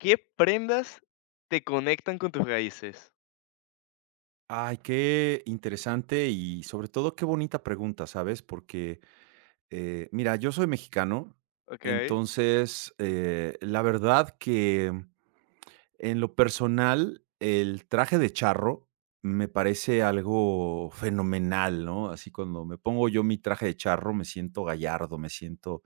¿Qué prendas te conectan con tus raíces? Ay, qué interesante y sobre todo qué bonita pregunta, ¿sabes? Porque, mira, yo soy mexicano. Okey. Entonces, la verdad que en lo personal, el traje de charro me parece algo fenomenal, ¿no? Así cuando me pongo yo mi traje de charro, me siento gallardo, me siento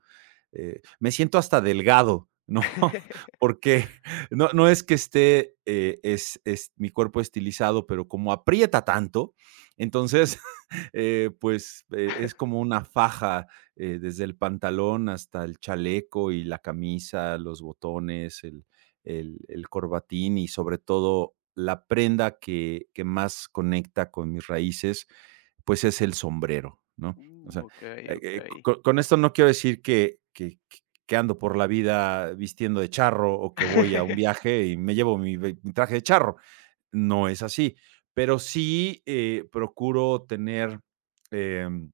eh, me siento hasta delgado, ¿no? Porque no, no es que esté, es mi cuerpo estilizado, pero como aprieta tanto. Entonces, pues es como una faja desde el pantalón hasta el chaleco y la camisa, los botones, el corbatín, y sobre todo la prenda que más conecta con mis raíces, pues es el sombrero, ¿no? O sea, Okey, eh, eh, okey. co- con, esto no quiero decir que ando por la vida vistiendo de charro, o que voy a un viaje y me llevo mi traje de charro. No es así, pero sí procuro tener... em,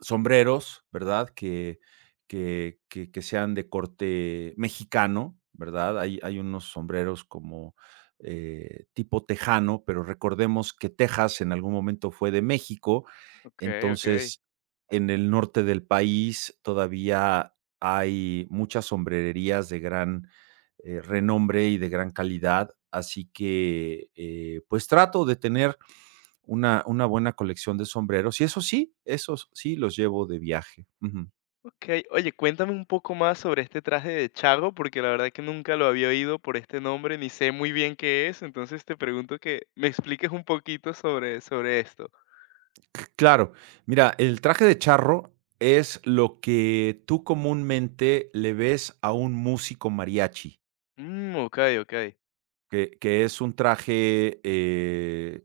sombreros, ¿verdad? Que sean de corte mexicano, ¿verdad? Hay unos sombreros como tipo tejano, pero recordemos que Texas en algún momento fue de México. Okey, okey. Entonces, en el norte del país todavía hay muchas sombrererías de gran renombre y de gran calidad. Así que pues trato de tener una buena colección de sombreros, y eso sí, esos sí los llevo de viaje. Ujú. Okey. Oye, cuéntame un poco más sobre este traje de charro, porque la verdad que nunca lo había oído por este nombre, ni sé muy bien qué es. Entonces, te pregunto que me expliques un poquito sobre esto. Claro, mira, el traje de charro es lo que tú comúnmente le ves a un músico mariachi, Mm, okey, okey. Que es un traje.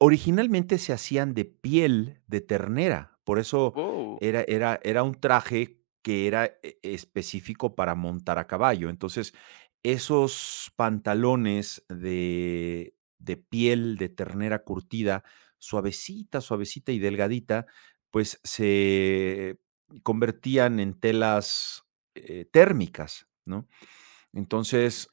Originalmente se hacían de piel de ternera. Por eso Wow. era un traje que era específico para montar a caballo. Entonces, esos pantalones de piel de ternera curtida, suavecita, suavecita y delgadita, pues se convertían en telas térmicas, ¿no? Entonces,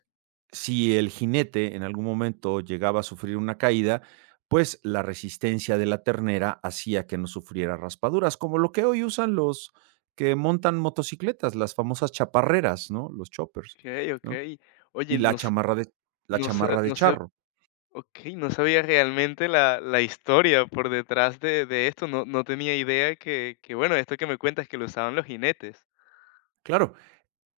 si el jinete en algún momento llegaba a sufrir una caída, pues la resistencia de la ternera hacía que no sufriera raspaduras, como lo que hoy usan los que montan motocicletas, las famosas chaparreras, ¿no? Los choppers, Okey, ¿no? okey. Oye, Y la no s chamarra de la no sa chamarra de no sa charro. Okey, no sabía realmente la historia por detrás de esto, no tenía idea que, bueno, esto que me cuentas que lo usaban los jinetes. Claro.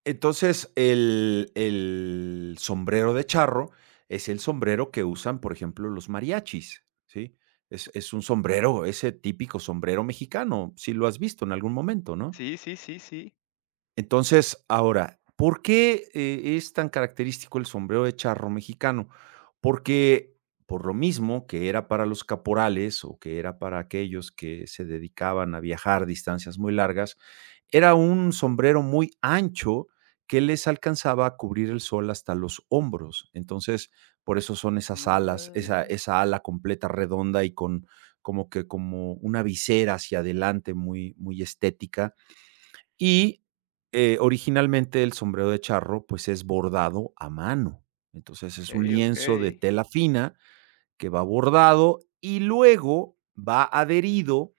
Entonces, el sombrero de charro es el sombrero que usan, por ejemplo, los mariachis, ¿sí? Es un sombrero, ese típico sombrero mexicano. Si lo has visto en algún momento, ¿no? Sí, sí, sí, sí. Entonces, ahora, ¿por qué es tan característico el sombrero de charro mexicano? Porque, por lo mismo que era para los caporales, o que era para aquellos que se dedicaban a viajar distancias muy largas, era un sombrero muy ancho que les alcanzaba a cubrir el sol hasta los hombros. Entonces, por eso son esas alas, Ah, esa ala completa redonda, y con como que como una visera hacia adelante muy muy estética. Y originalmente el sombrero de charro, pues, es bordado a mano. Entonces, es un okey, okey. lienzo de tela fina que va bordado y luego va adherido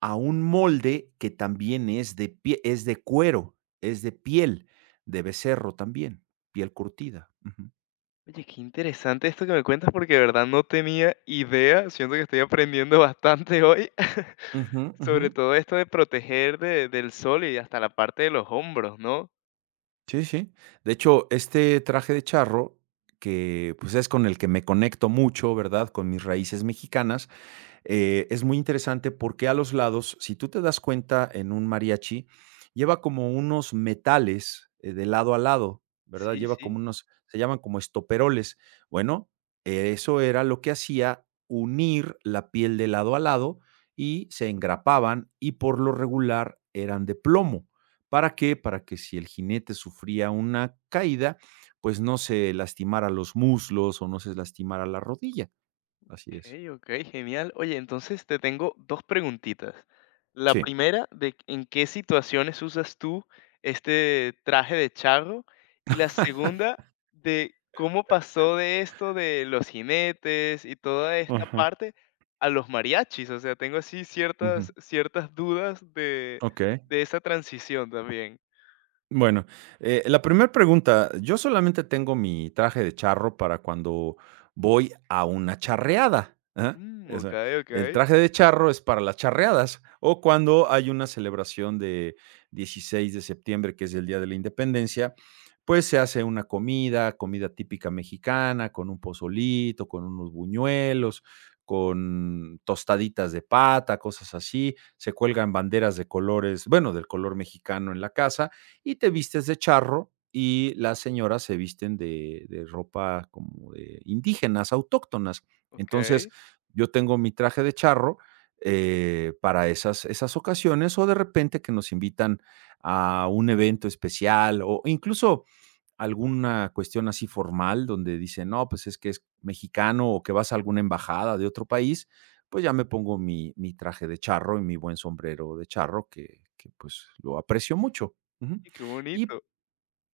a un molde que también es de cuero, es de piel de becerro también, piel curtida. Ujú. Oye, qué interesante esto que me cuentas porque de verdad no tenía idea, siento que estoy aprendiendo bastante hoy, Ujú, ujú. sobre todo esto de proteger de del sol y hasta la parte de los hombros, ¿no? Sí, sí. De hecho, este traje de charro, que, pues, es con el que me conecto mucho, ¿verdad?, con mis raíces mexicanas, es muy interesante porque a los lados, si tú te das cuenta en un mariachi, lleva como unos metales de lado a lado, ¿verdad? Sí, Lleva como sí. unos, se llaman como estoperoles. Bueno, eso era lo que hacía unir la piel de lado a lado, y se engrapaban, y por lo regular eran de plomo. ¿Para qué? Para que si el jinete sufría una caída, pues no se lastimara los muslos o no se lastimara la rodilla. Ok, Así es. ok, genial. Oye, entonces te tengo dos preguntitas. La Sí. primera, de en qué situaciones usas tú este traje de charro. Y la segunda, de cómo pasó de esto de los jinetes y toda esta parte a los mariachis. O sea, tengo así Ujú. ciertas, ciertas dudas Ok. de esa transición también. Bueno, la primera pregunta, yo solamente tengo mi traje de charro para cuando voy a una charreada, ¿ah? Mm, O ok, sea, ok, el traje de charro es para las charreadas, o cuando hay una celebración de 16 de septiembre, que es el Día de la Independencia, pues se hace una comida, comida típica mexicana, con un pozolito, con unos buñuelos, con tostaditas de pata, cosas así; se cuelgan banderas de colores, bueno, del color mexicano en la casa, y te vistes de charro, y las señoras se visten de ropa como de indígenas, autóctonas. Entonces, ok. yo tengo mi traje de charro para esas ocasiones, o de repente que nos invitan a un evento especial, o incluso alguna cuestión así formal donde dicen, no, pues es que es mexicano, o que vas a alguna embajada de otro país, pues ya me pongo mi traje de charro y mi buen sombrero de charro, que, pues lo aprecio mucho. Ujú. Oye, qué Y bonito.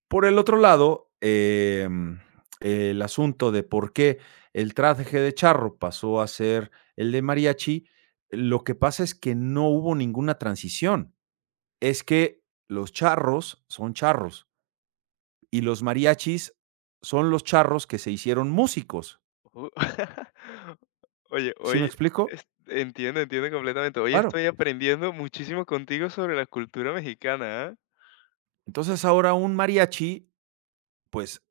por el otro lado, el asunto de por qué el traje de charro pasó a ser el de mariachi, lo que pasa es que no hubo ninguna transición. Es que los charros son charros, y los mariachis son los charros que se hicieron músicos, Ujú. Oye, ¿sí me explico? Entiendo, entiendo completamente. Hoy Claro. estoy aprendiendo muchísimo contigo sobre la cultura mexicana, ¿ah? Entonces ahora un mariachi, pues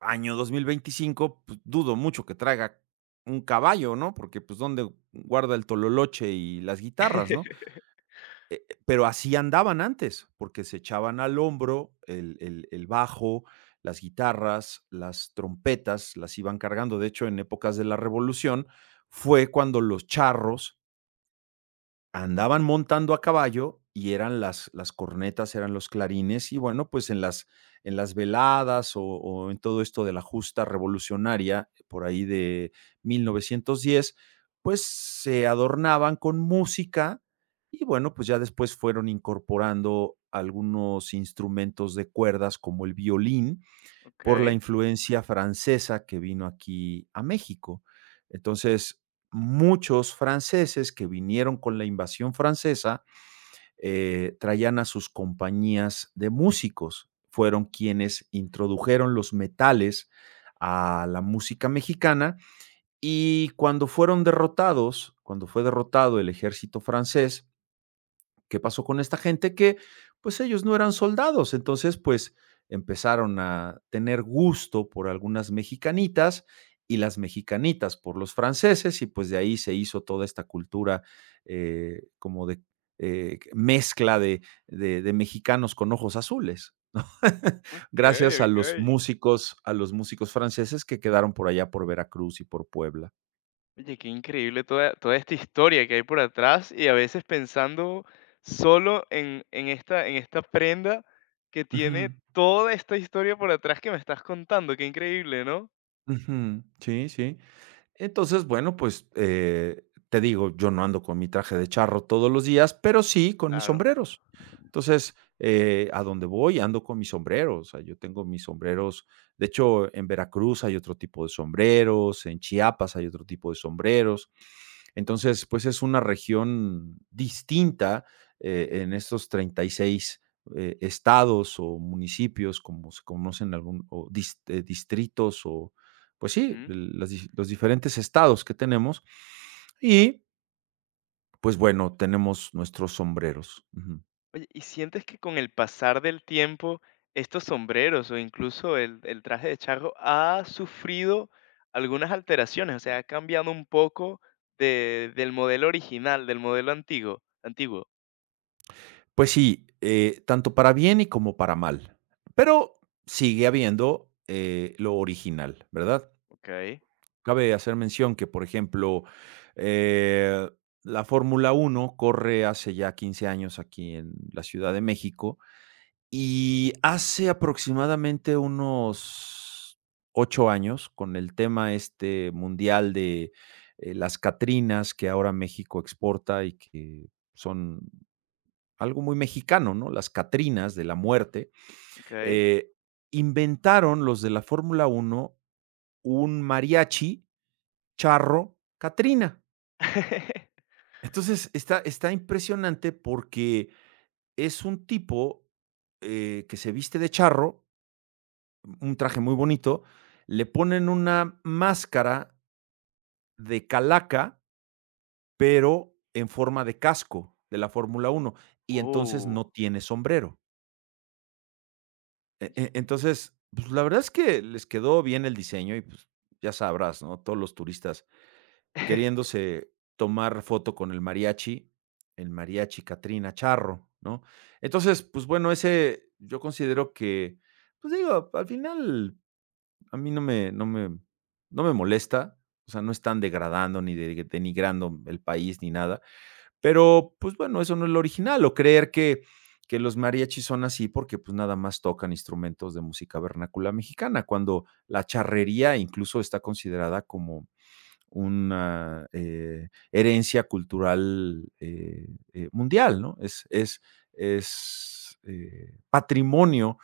año 2025, pues, dudo mucho que traiga un caballo, ¿no? Porque pues dónde guarda el tololoche y las guitarras, ¿no? Pero así andaban antes, porque se echaban al hombro el bajo, las guitarras, las trompetas, las iban cargando. De hecho, en épocas de la revolución fue cuando los charros andaban montando a caballo, y eran las cornetas, eran los clarines. Y bueno, pues en las, en las veladas, o en todo esto de la justa revolucionaria, por ahí de 1910, pues se adornaban con música. Y bueno, pues ya después fueron incorporando algunos instrumentos de cuerdas como el violín, por la Ok, influencia francesa que vino aquí a México. Entonces, muchos franceses que vinieron con la invasión francesa traían a sus compañías de músicos. Fueron quienes introdujeron los metales a la música mexicana. Y cuando fueron derrotados, cuando fue derrotado el ejército francés, ¿qué pasó con esta gente? Que pues ellos no eran soldados, entonces pues empezaron a tener gusto por algunas mexicanitas, y las mexicanitas por los franceses, y pues de ahí se hizo toda esta cultura como de mezcla de, de mexicanos con ojos azules, ¿no? ok, gracias ok. A los músicos franceses que quedaron por allá por Veracruz y por Puebla. Oye, qué increíble toda, toda esta historia que hay por atrás y a veces pensando solo en esta prenda que tiene Ujú, toda esta historia por atrás que me estás contando. Qué increíble, ¿no? ujú, sí, sí. Entonces, bueno, pues, te digo, yo no ando con mi traje de charro todos los días, pero sí con mis Claro. sombreros. Entonces, a donde voy ando con mis sombreros. O sea, yo tengo mis sombreros; de hecho, en Veracruz hay otro tipo de sombreros, en Chiapas hay otro tipo de sombreros. Entonces, pues, es una región distinta en estos 36 estados o municipios, como se conocen, algún o dis distritos, o pues sí, los diferentes estados que tenemos. Y pues bueno, tenemos nuestros sombreros. Ujú. Oye, ¿y sientes que con el pasar del tiempo estos sombreros o incluso el traje de charro ha sufrido algunas alteraciones? O sea, ha cambiado un poco de- del modelo original, del modelo antiguo. Antiguo. Pues sí, tanto para bien y como para mal, pero sigue habiendo lo original, ¿verdad? Ok, Cabe hacer mención que, por ejemplo, eh, la Fórmula Uno corre hace ya 15 años aquí en la Ciudad de México. Y hace aproximadamente unos 8 años, con el tema este mundial de las catrinas que ahora México exporta, y que son algo muy mexicano, ¿no? Las catrinas de la muerte, ok. eh, inventaron los de la Fórmula Uno un mariachi charro catrina. Entonces, está, está impresionante, porque es un tipo que se viste de charro, un traje muy bonito; le ponen una máscara de calaca, pero en forma de casco de la Fórmula uno, y entonces Oh. no tiene sombrero. Entonces, pues, la verdad es que les quedó bien el diseño, y, pues, ya sabrás, ¿no? Todos los turistas queriéndose tomar foto con el mariachi Catrina Charro, ¿no? Entonces, pues, bueno, ese yo considero que, pues, digo, al final a mí no me molesta. O sea, no están degradando ni de denigrando el país ni nada, pero, pues, bueno, eso no es lo original, o creer que los mariachis son así porque, pues, nada más tocan instrumentos de música vernácula mexicana, cuando la charrería incluso está considerada como una herencia cultural, mundial, ¿no? Es, patrimonio,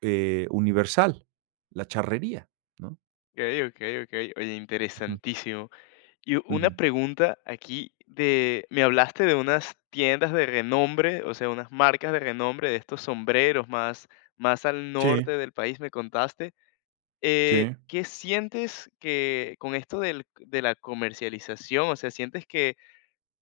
universal, la charrería, ¿no? Ok, ok, ok. Oye, interesantísimo. Y una Ujú. pregunta aquí de, me hablaste de unas tiendas de renombre, o sea, unas marcas de renombre de estos sombreros más, más al Sí, norte del país, me contaste. Sí. ¿Qué sientes que con esto del- de la comercialización, o sea, sientes que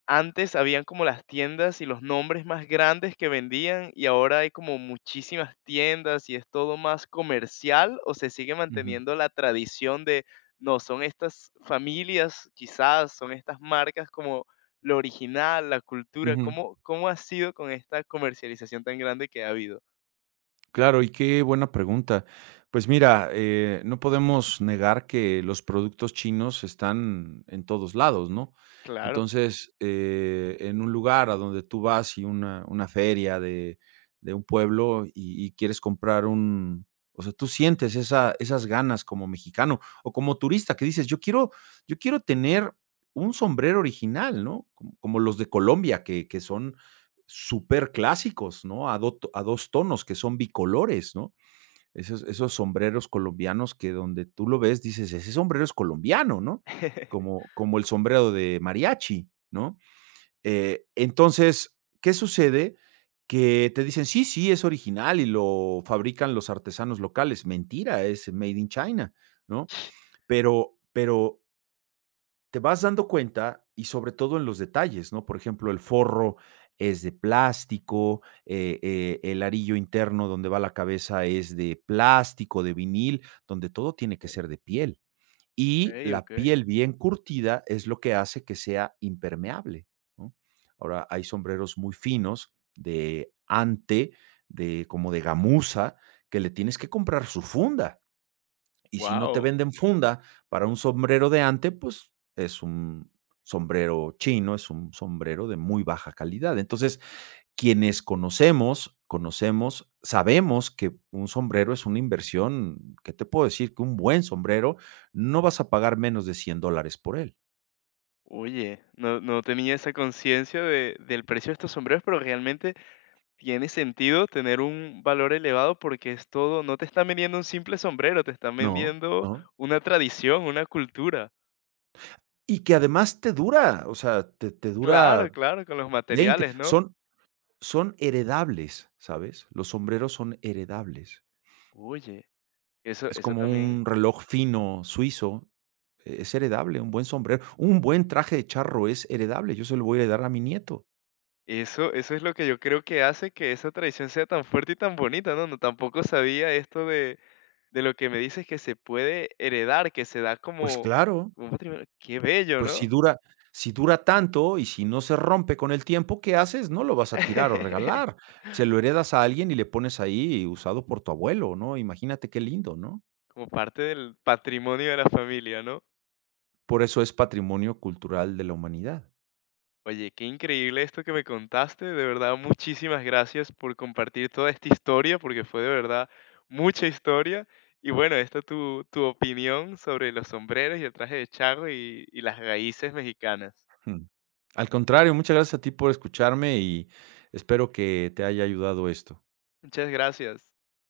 antes habían como las tiendas y los nombres más grandes que vendían, y ahora hay como muchísimas tiendas y es todo más comercial, ¿o se sigue Ujú, manteniendo la tradición de, no, son estas familias, quizás son estas marcas como lo original, la cultura? ujú. ¿Cómo, cómo ha sido con esta comercialización tan grande que ha habido? Claro, y qué buena pregunta. Pues mira, no podemos negar que los productos chinos están en todos lados, ¿no? Claro. Entonces, en un lugar a donde tú vas, y una feria de, un pueblo, y quieres comprar o sea, tú sientes esa, esas ganas como mexicano o como turista, que dices, yo quiero tener un sombrero original, ¿no? Como los de Colombia, que son super clásicos, ¿no? Dos tonos, que son bicolores, ¿no? Sombreros colombianos, que donde tú lo ves dices, ese sombrero es colombiano, ¿no? Como el sombrero de mariachi, ¿no? Entonces, ¿qué sucede? Que te dicen, sí, sí, es original y lo fabrican los artesanos locales. Mentira, es made in China, ¿no? Pero te vas dando cuenta, y sobre todo en los detalles, ¿no? Por ejemplo, el forro es de plástico, el arillo interno donde va la cabeza es de plástico, de vinil, donde todo tiene que ser de piel. Y Okey, la okey. piel bien curtida es lo que hace que sea impermeable, ¿no? Ahora hay sombreros muy finos de ante, de como de gamuza, que le tienes que comprar su funda. Y si no te Guau. venden funda para un sombrero de ante, pues es un sombrero chino, es un sombrero de muy baja calidad. Entonces, quienes conocemos, sabemos que un sombrero es una inversión. ¿Qué te puedo decir? Que un buen sombrero, no vas a pagar menos de 100 dólares por él. Oye, no tenía esa conciencia de del precio de estos sombreros, pero realmente tiene sentido tener un valor elevado porque es todo, no te están vendiendo un simple sombrero, te están No, vendiendo no. una tradición, una cultura. Y que además te dura, o sea, te Claro, dura claro, con los veinte. materiales, ¿no? Son heredables, ¿sabes? Los sombreros son heredables. Oye, eso, Es eso como también, un reloj fino suizo, es heredable; un buen sombrero, un buen traje de charro es heredable, yo se lo voy a heredar a mi nieto. eso es lo que yo creo que hace que esa tradición sea tan fuerte y tan bonita, ¿no? No, tampoco sabía esto de lo que me dices que se puede heredar, que se da Pues como, claro, como un patrimonio. Qué bello, pues ¿no? Si dura tanto, y si no se rompe con el tiempo, ¿qué haces? No lo vas a tirar o regalar, se lo heredas a alguien y le pones ahí usado por tu abuelo, ¿no? Imagínate qué lindo, ¿no? Como parte del patrimonio de la familia, ¿no? Por eso es patrimonio cultural de la humanidad. Oye, qué increíble esto que me contaste. De verdad, muchísimas gracias por compartir toda esta historia, porque fue de verdad mucha historia. Y bueno, esta tu, tu opinión sobre los sombreros y el traje de charro y las raíces mexicanas. Ujú. Al contrario, muchas gracias a ti por escucharme, y espero que te haya ayudado esto. Muchas gracias.